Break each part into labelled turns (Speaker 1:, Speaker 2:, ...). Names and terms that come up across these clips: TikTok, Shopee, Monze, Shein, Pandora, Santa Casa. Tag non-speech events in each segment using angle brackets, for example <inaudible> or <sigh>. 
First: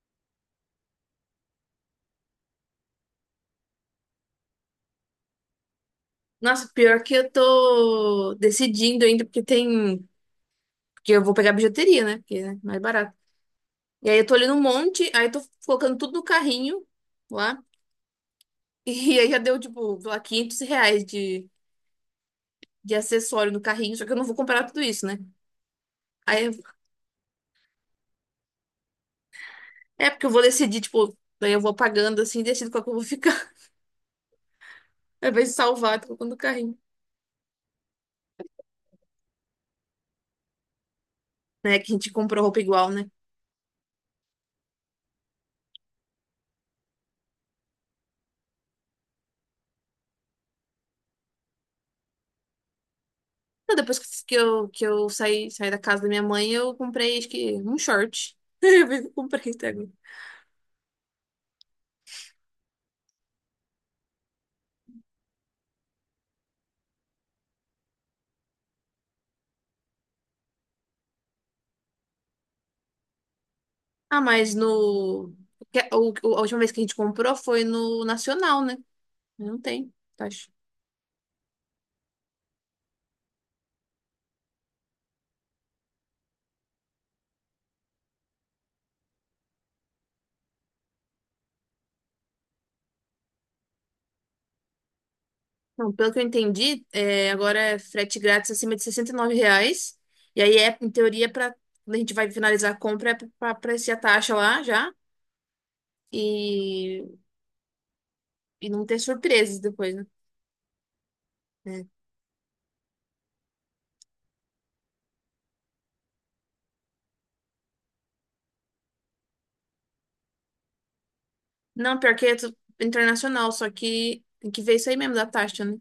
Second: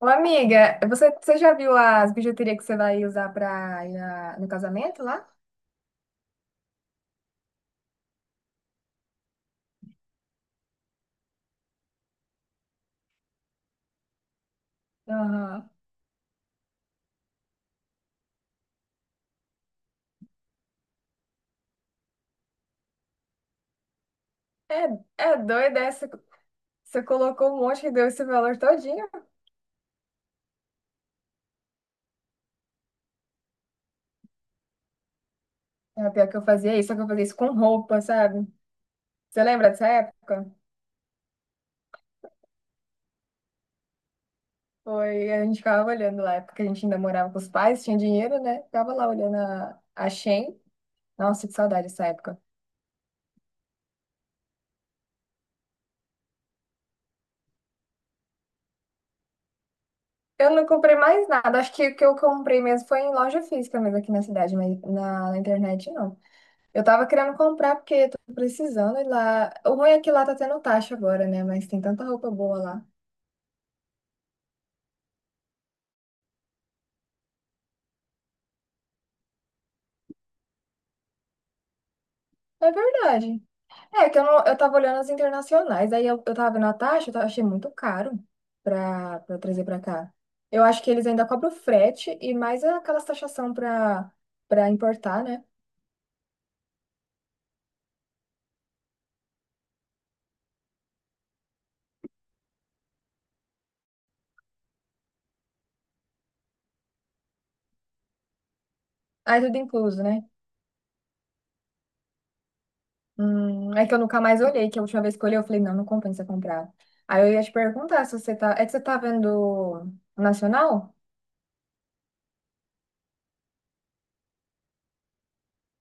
Speaker 1: Ô, amiga, você já viu as bijuterias que você vai usar pra ir no casamento lá?
Speaker 2: Nossa, pior que eu tô decidindo ainda, porque tem. Porque eu vou pegar bijuteria, né? Porque é mais barato. E aí eu tô olhando um monte, aí eu tô
Speaker 1: Aham.
Speaker 2: colocando tudo no carrinho lá. <laughs> E aí já deu, tipo, sei lá, 500 reais de acessório no carrinho, só que eu não vou comprar tudo isso, né?
Speaker 1: É, é doida essa.
Speaker 2: Aí eu-
Speaker 1: Você colocou um monte e deu esse valor todinho.
Speaker 2: é porque eu vou decidir, tipo, daí eu vou pagando assim, e decido qual que eu vou ficar. <laughs> Ao invés de salvar, tô
Speaker 1: É, pior
Speaker 2: colocando no
Speaker 1: que eu fazia
Speaker 2: carrinho.
Speaker 1: isso, só que eu fazia isso com roupa, sabe? Você lembra dessa época?
Speaker 2: Né? Que a gente comprou roupa igual, né?
Speaker 1: Foi, a gente ficava olhando lá, porque a gente ainda morava com os pais, tinha dinheiro, né? Ficava lá olhando a Shein. Nossa, que saudade dessa época.
Speaker 2: Não, depois que eu saí, da casa da minha mãe, eu comprei, acho que, um short. <laughs> Eu vi que eu comprei até agora.
Speaker 1: Eu não comprei mais nada, acho que o que eu comprei mesmo foi em loja física mesmo aqui na cidade, mas na internet não. Eu tava querendo comprar porque eu tô precisando ir lá. O ruim é que lá tá tendo taxa agora, né? Mas tem tanta roupa boa lá.
Speaker 2: Ah, mas no. que- O, o- a última vez que a gente comprou foi no Nacional, né? Não tem, taxa.
Speaker 1: É verdade. É que eu, não, eu tava olhando as internacionais, aí eu tava vendo a taxa, achei muito caro pra trazer pra cá. Eu acho que eles ainda cobram frete e mais aquelas taxação pra importar, né?
Speaker 2: Não, pelo que eu entendi, agora é frete grátis acima de 69 reais. E aí é, em teoria, para quando a gente vai finalizar a compra, é para aparecer a taxa lá já. E, e não ter
Speaker 1: Aí tudo
Speaker 2: surpresas depois,
Speaker 1: incluso,
Speaker 2: né?
Speaker 1: né?
Speaker 2: É.
Speaker 1: É que eu nunca mais olhei, que a última vez que eu olhei, eu falei, não, não compensa comprar. Aí eu ia te perguntar se você tá. É que você tá vendo nacional?
Speaker 2: Não, pior que é internacional, só que tem que ver isso aí mesmo da taxa, né?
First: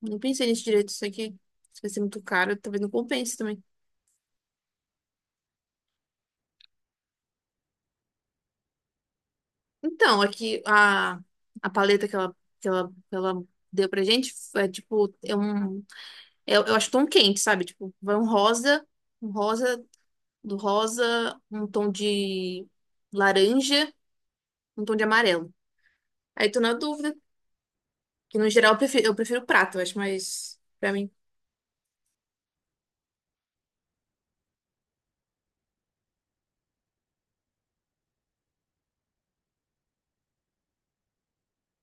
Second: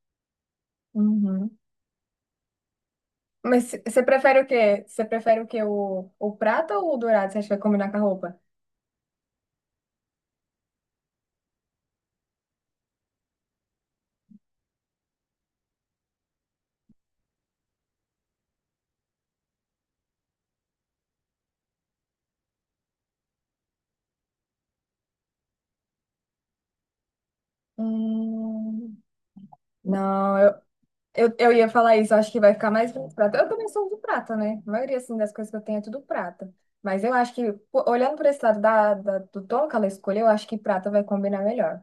Speaker 2: Não pensei nisso direito, isso aqui.
Speaker 1: Uhum.
Speaker 2: Se vai ser muito caro, talvez não compense também.
Speaker 1: Mas você prefere o quê? Você prefere o quê? O prata ou o dourado? Você acha que vai combinar com a roupa?
Speaker 2: Então, aqui a paleta que ela deu pra gente é tipo, é um. Eu acho tom quente, sabe? Tipo, vai um rosa, um rosa, do rosa, um tom de laranja, um tom de amarelo. Aí tô na dúvida, que no geral eu
Speaker 1: Hum,
Speaker 2: prefiro, eu prefiro prata, eu acho.
Speaker 1: não,
Speaker 2: Mas pra mim,
Speaker 1: eu ia falar isso. Eu acho que vai ficar mais bonito prata. Eu também sou do prata, né? A maioria, assim, das coisas que eu tenho é tudo prata. Mas eu acho que, pô, olhando por esse lado do tom que ela escolheu, eu acho que prata vai combinar melhor.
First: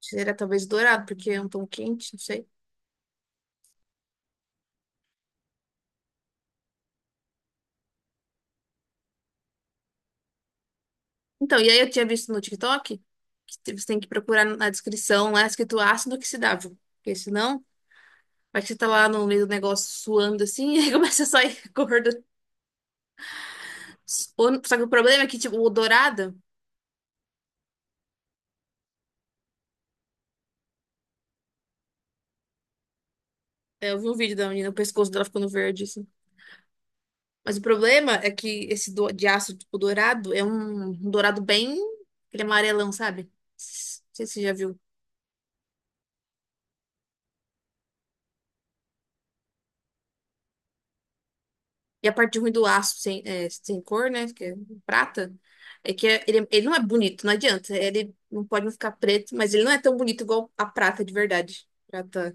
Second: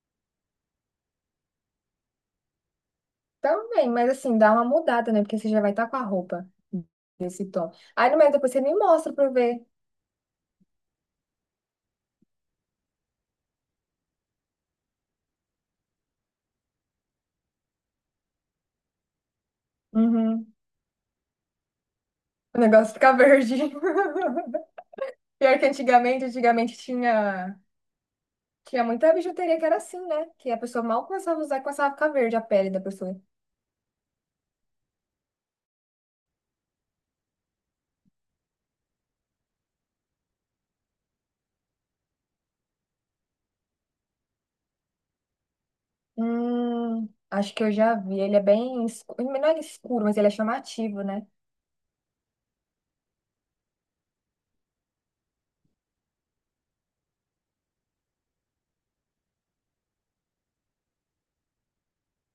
Speaker 2: seria talvez dourado, porque é um tom quente, não sei.
Speaker 1: Também, mas assim, dá uma mudada, né? Porque você já vai estar com a roupa desse tom. Aí, no meio, depois você me mostra pra eu ver.
Speaker 2: Então, e aí eu tinha visto no TikTok que você tem que procurar na descrição lá escrito ácido oxidável, porque senão. Vai que você tá lá no meio do negócio suando
Speaker 1: Uhum.
Speaker 2: assim, <laughs> e aí começa a sair <laughs> gordo.
Speaker 1: O negócio fica verde. <laughs>
Speaker 2: Só que o problema é que, tipo,
Speaker 1: Pior que
Speaker 2: o
Speaker 1: antigamente,
Speaker 2: dourado.
Speaker 1: antigamente tinha, tinha muita bijuteria que era assim, né? Que a pessoa mal começava a usar, começava a ficar verde a pele da pessoa.
Speaker 2: Eu vi um vídeo da menina, o pescoço dela ficando verde, assim. Mas o problema é que esse de aço, tipo, dourado, é um dourado bem. Aquele amarelão, sabe? Não sei se você já viu.
Speaker 1: Acho que eu já vi. Ele é bem escuro, não é escuro, mas ele é chamativo, né?
Speaker 2: E a parte ruim do aço sem, sem cor, né? Que é prata, é que ele não é bonito, não adianta. Ele não pode não ficar preto, mas ele não é tão bonito igual a prata de verdade. Prata,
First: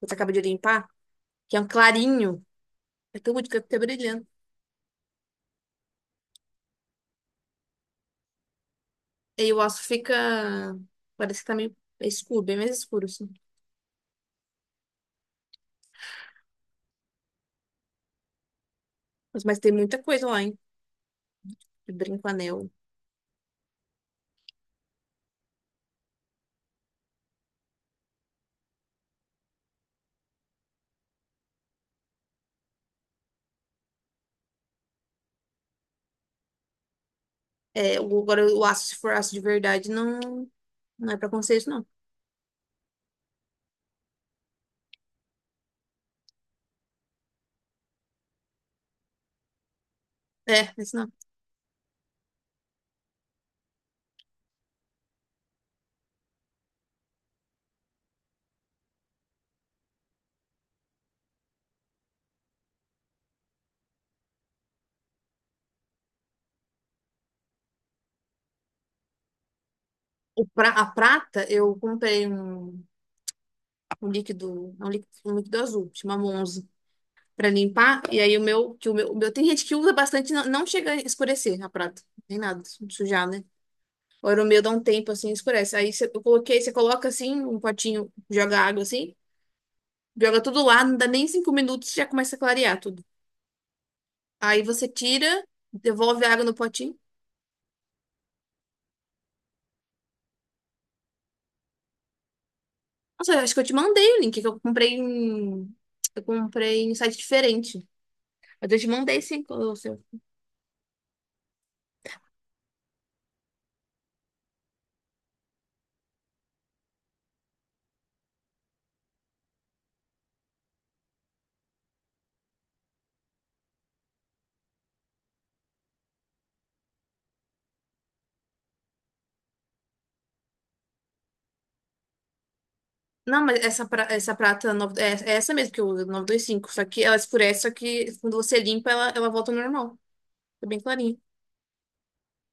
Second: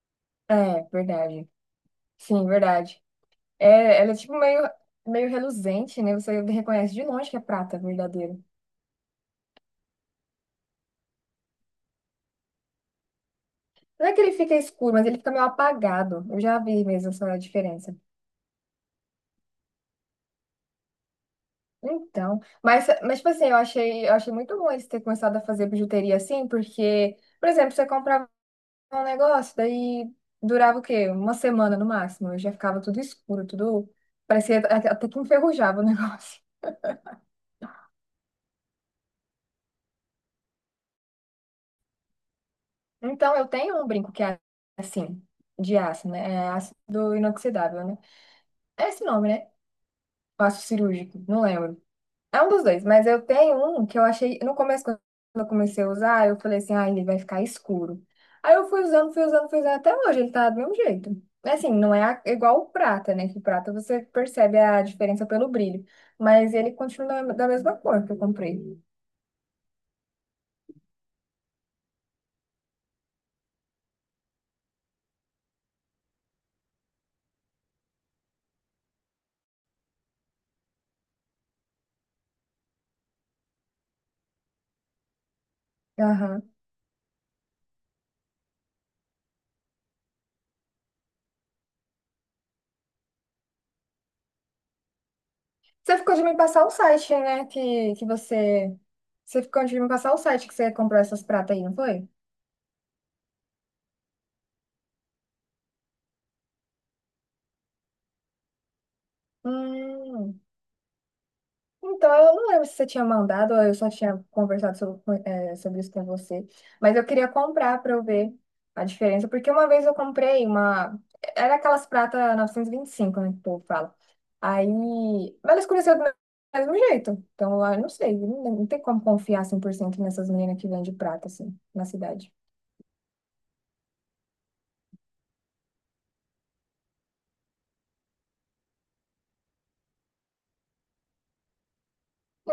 Speaker 2: que você acaba de
Speaker 1: É,
Speaker 2: limpar,
Speaker 1: verdade.
Speaker 2: que é um clarinho.
Speaker 1: Sim, verdade.
Speaker 2: É tão bonito, que fica até
Speaker 1: É, ela é
Speaker 2: brilhando.
Speaker 1: tipo meio, meio reluzente, né? Você reconhece de longe que é prata verdadeiro.
Speaker 2: E o aço fica. Parece que tá meio escuro, bem mais escuro, assim.
Speaker 1: Não é que ele fica escuro, mas ele fica meio apagado. Eu já vi mesmo essa diferença.
Speaker 2: Mas tem muita coisa lá, hein? De brinco,
Speaker 1: Então,
Speaker 2: anel.
Speaker 1: mas tipo assim, eu achei muito bom eles terem começado a fazer bijuteria assim, porque, por exemplo, você comprava um negócio, daí durava o quê? Uma semana no máximo, já ficava tudo escuro, tudo parecia até que enferrujava o <laughs> negócio.
Speaker 2: É, agora o aço, se for aço de verdade, não, não é pra conceito, não.
Speaker 1: Então, eu tenho um brinco que é assim, de aço, né? É ácido inoxidável, né? É esse nome, né? Aço
Speaker 2: É, esse não.
Speaker 1: cirúrgico, não lembro. É um dos dois, mas eu tenho um que eu achei. No começo, quando eu comecei a usar, eu falei assim, ah, ele vai ficar escuro. Aí eu fui usando, até hoje ele tá do mesmo jeito. Assim, não é igual o prata, né? Que o prata você percebe a diferença pelo brilho. Mas ele continua da mesma cor que eu comprei.
Speaker 2: A prata, eu comprei um, um líquido, é um líquido azul, chama Monze, pra limpar. E aí o meu, tem gente que usa bastante, não chega a escurecer a prata. Nem nada, sujar, né? O meu dá um tempo assim, escurece. Eu
Speaker 1: Aham.
Speaker 2: coloquei, você coloca assim, um potinho, joga água assim, joga tudo lá, não dá nem 5 minutos, já começa a clarear tudo. Aí você tira,
Speaker 1: Você ficou de
Speaker 2: devolve a
Speaker 1: me
Speaker 2: água no
Speaker 1: passar o
Speaker 2: potinho.
Speaker 1: site, né? Que você. Você ficou de me passar o site que você comprou essas pratas aí, não foi?
Speaker 2: Nossa, eu acho que eu te mandei o link, que eu comprei em site diferente. Mas eu te mandei sim, o seu.
Speaker 1: Hum. Então, eu não lembro se você tinha mandado ou eu só tinha conversado sobre, sobre isso com você. Mas eu queria comprar para eu ver a diferença. Porque uma vez eu comprei uma. Era aquelas pratas 925, né? Que o povo fala. Aí. Mas ela escureceu do mesmo jeito. Então, eu não sei. Não, não tem como confiar 100% nessas meninas que vendem prata, assim, na cidade.
Speaker 2: Não, mas essa, essa prata é essa mesmo que eu uso, 925. Só que ela escurece, só que quando você limpa, ela volta ao normal. Fica bem clarinha.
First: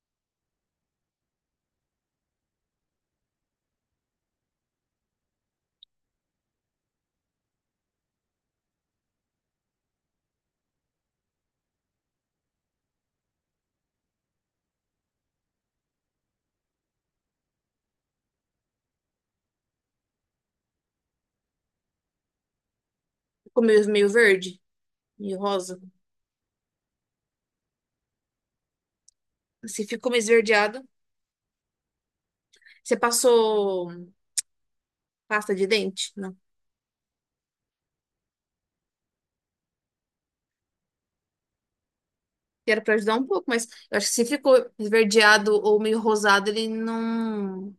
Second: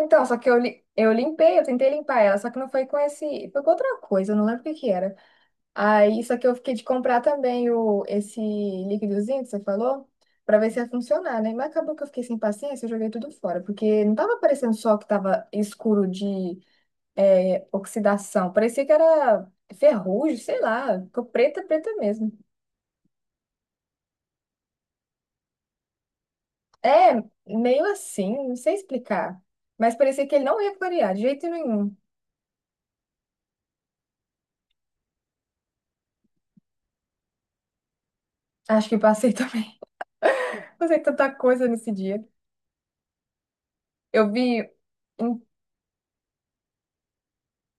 Speaker 1: Então, só que eu, eu limpei, eu tentei limpar ela, só que não foi com esse, foi com outra coisa, eu não lembro o que que era. Aí, só que eu fiquei de comprar também o, esse líquidozinho que você falou, pra ver se ia funcionar, né? Mas acabou que eu fiquei sem paciência, eu joguei tudo fora, porque não tava parecendo só que tava escuro de é, oxidação, parecia que era ferrugem, sei lá, ficou preta mesmo.
Speaker 2: Ficou meio verde, meio rosa.
Speaker 1: É, meio assim, não sei explicar,
Speaker 2: Se
Speaker 1: mas
Speaker 2: ficou meio
Speaker 1: parecia que ele não ia
Speaker 2: esverdeado.
Speaker 1: clarear de jeito nenhum.
Speaker 2: Você passou pasta de dente? Não.
Speaker 1: Acho que passei <laughs> também. Fazer tanta coisa nesse dia.
Speaker 2: Que Era pra ajudar um pouco, mas eu acho que se
Speaker 1: Eu
Speaker 2: ficou
Speaker 1: vi um-
Speaker 2: esverdeado ou meio rosado, ele não.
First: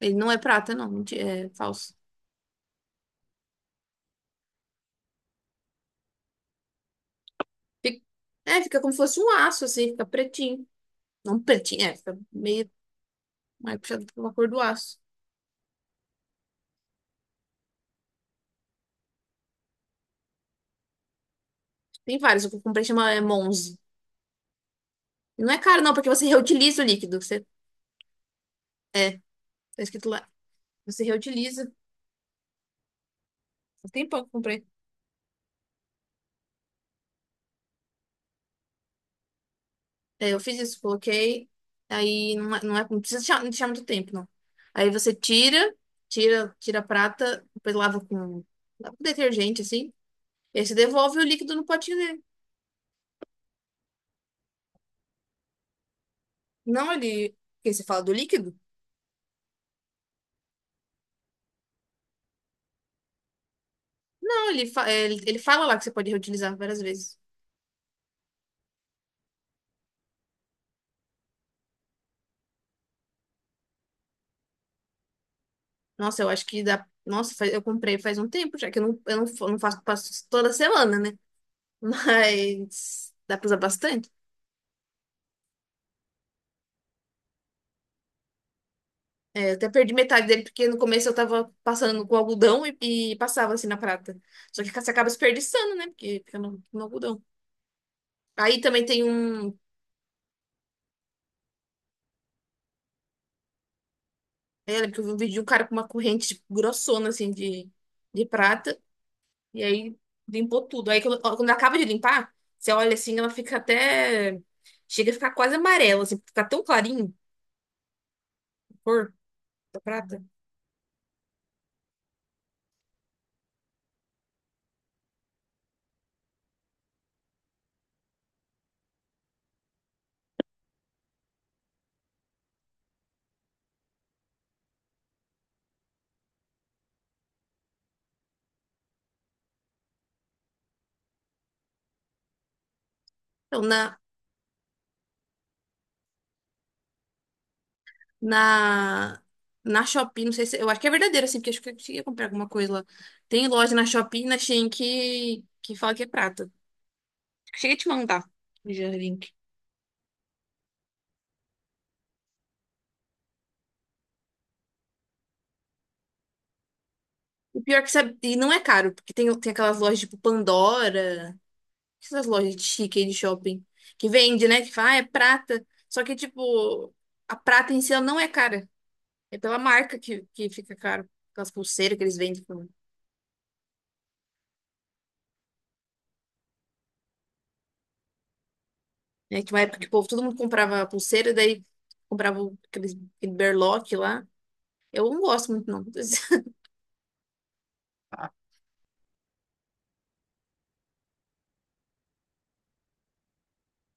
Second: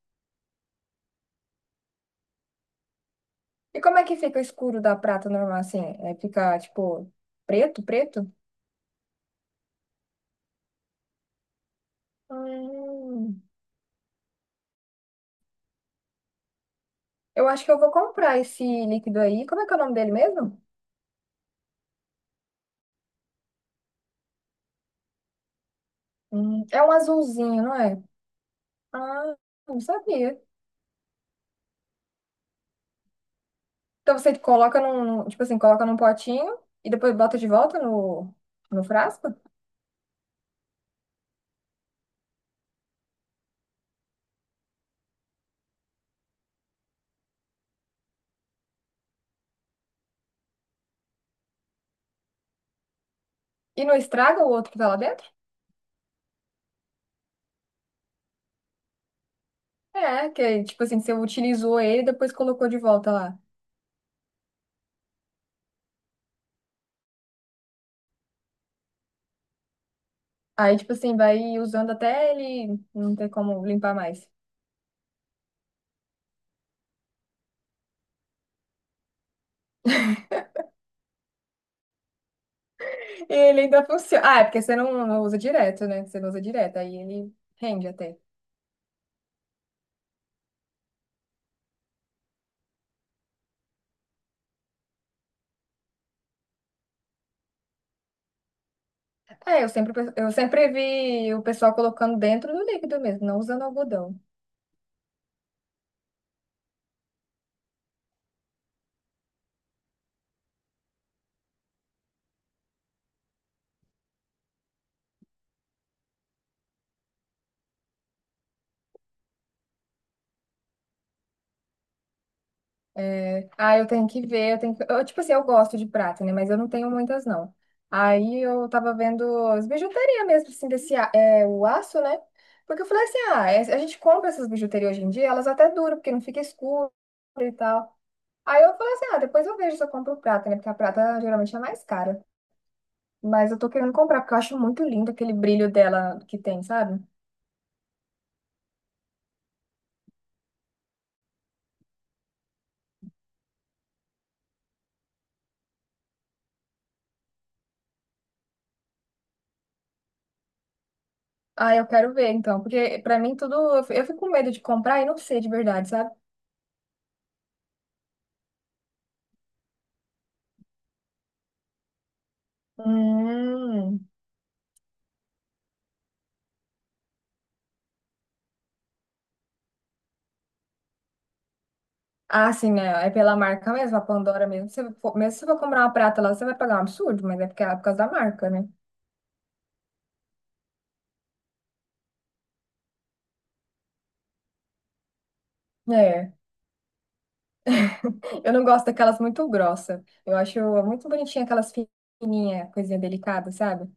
Speaker 2: Ele não é prata, não. É falso.
Speaker 1: e como é que fica o escuro da prata normal assim? É, fica tipo
Speaker 2: Fica-
Speaker 1: preto?
Speaker 2: É, fica como se fosse um aço, assim, fica pretinho. Não pretinho, fica meio
Speaker 1: Hum,
Speaker 2: mais puxado pela cor do aço.
Speaker 1: eu acho que eu vou comprar esse líquido aí. Como é que é o nome dele mesmo?
Speaker 2: Tem vários, o que eu comprei chama é Monze. E não é caro, não, porque você reutiliza
Speaker 1: É
Speaker 2: o
Speaker 1: um
Speaker 2: líquido. Você,
Speaker 1: azulzinho, não é? Ah, não
Speaker 2: tá escrito lá.
Speaker 1: sabia.
Speaker 2: Você reutiliza. Faz
Speaker 1: Então
Speaker 2: tempão que eu
Speaker 1: você
Speaker 2: comprei.
Speaker 1: coloca num, tipo assim, coloca num potinho e depois bota de volta no frasco?
Speaker 2: É, eu fiz isso, coloquei. Aí não precisa deixar, não deixar muito tempo, não. Aí você tira, tira a prata, depois lava com detergente, assim. E aí você devolve o líquido no potinho dele.
Speaker 1: E não estraga o outro que tá lá dentro?
Speaker 2: Não, ele. Porque você fala do líquido?
Speaker 1: É, que tipo assim, você utilizou ele e depois colocou de volta lá.
Speaker 2: Não, ele, fa- é, ele fala lá que você pode reutilizar várias vezes.
Speaker 1: Aí, tipo assim, vai usando até ele não ter como limpar mais.
Speaker 2: Nossa, eu acho que dá. Nossa, eu comprei faz um tempo já, que eu não, não faço, passo toda semana, né? <laughs> Mas
Speaker 1: E
Speaker 2: dá pra usar
Speaker 1: ele ainda
Speaker 2: bastante.
Speaker 1: funciona. Ah, é porque você não, não usa direto, né? Você não usa direto, aí ele rende até.
Speaker 2: É, eu até perdi metade dele, porque no começo eu tava passando com algodão e passava assim na prata. Só que você acaba desperdiçando, né? Porque fica no algodão. Aí também tem um.
Speaker 1: É, eu sempre vi o pessoal colocando dentro do líquido mesmo, não usando algodão.
Speaker 2: Eu lembro que eu vi um vídeo de um cara com uma corrente tipo, grossona, assim, de prata. E aí limpou tudo. Aí quando acaba de limpar, você olha assim, ela fica até. Chega a ficar quase amarela, assim, fica tão clarinho a cor da prata.
Speaker 1: Né? Ah, eu tenho que ver, eu tenho que... Eu, tipo assim, eu gosto de prata, né? Mas eu não tenho muitas, não. Aí eu tava vendo as bijuterias mesmo, assim, o aço, né? Porque eu falei assim, ah, a gente compra essas bijuterias hoje em dia, elas até duram, porque não fica escuro e tal. Aí eu falei assim, ah, depois eu vejo se eu compro prata, né? Porque a prata geralmente é mais cara. Mas eu
Speaker 2: Então,
Speaker 1: tô querendo comprar, porque eu acho muito lindo aquele brilho dela que tem, sabe?
Speaker 2: na, na Shopee, não sei se. Eu acho que é verdadeiro, assim, porque acho que eu cheguei a comprar alguma coisa lá. Tem loja na Shopee e na Shein que fala que é prata. Cheguei a te mandar já o link.
Speaker 1: Ah, eu quero ver, então. Porque pra mim tudo... Eu fico com medo de comprar e não sei de verdade, sabe?
Speaker 2: O pior que sabe, e não é caro, porque tem aquelas lojas tipo Pandora, essas lojas de chique aí de shopping,
Speaker 1: Hum...
Speaker 2: que vende, né? Que fala, ah, é prata. Só que, tipo, a prata em si ela não é cara. É pela marca que fica caro. Aquelas pulseiras que eles vendem.
Speaker 1: Ah, sim, né? É pela marca mesmo, a Pandora mesmo. Se for, mesmo se você for comprar uma prata lá, você vai pagar um absurdo, mas é porque é por causa da marca, né?
Speaker 2: Né? Que uma época que o povo, todo mundo comprava pulseira, daí comprava aquele berlock lá. Eu não gosto muito, não.
Speaker 1: É.
Speaker 2: <laughs>
Speaker 1: Eu não gosto daquelas muito grossas. Eu acho muito bonitinha aquelas fininhas, coisinha delicada, sabe?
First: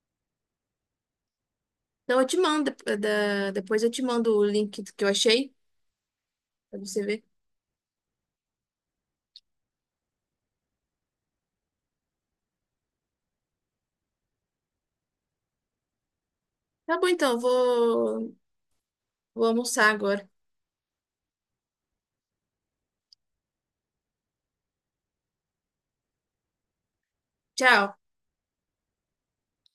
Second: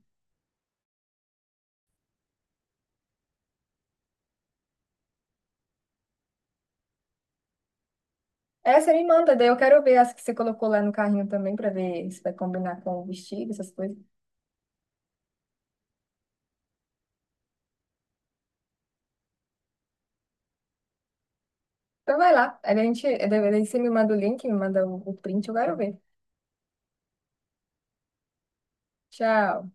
Speaker 2: Então eu te mando, depois eu te mando o link que eu achei, pra você ver.
Speaker 1: Essa me manda, daí eu quero ver as que você colocou lá no carrinho também, pra ver se vai combinar com o vestido, essas coisas.
Speaker 2: Tá bom, então, eu vou almoçar agora.
Speaker 1: Então vai lá, aí a gente, daí você me manda o link, me manda o print, eu quero ver.
Speaker 2: Tchau.
Speaker 1: Tchau.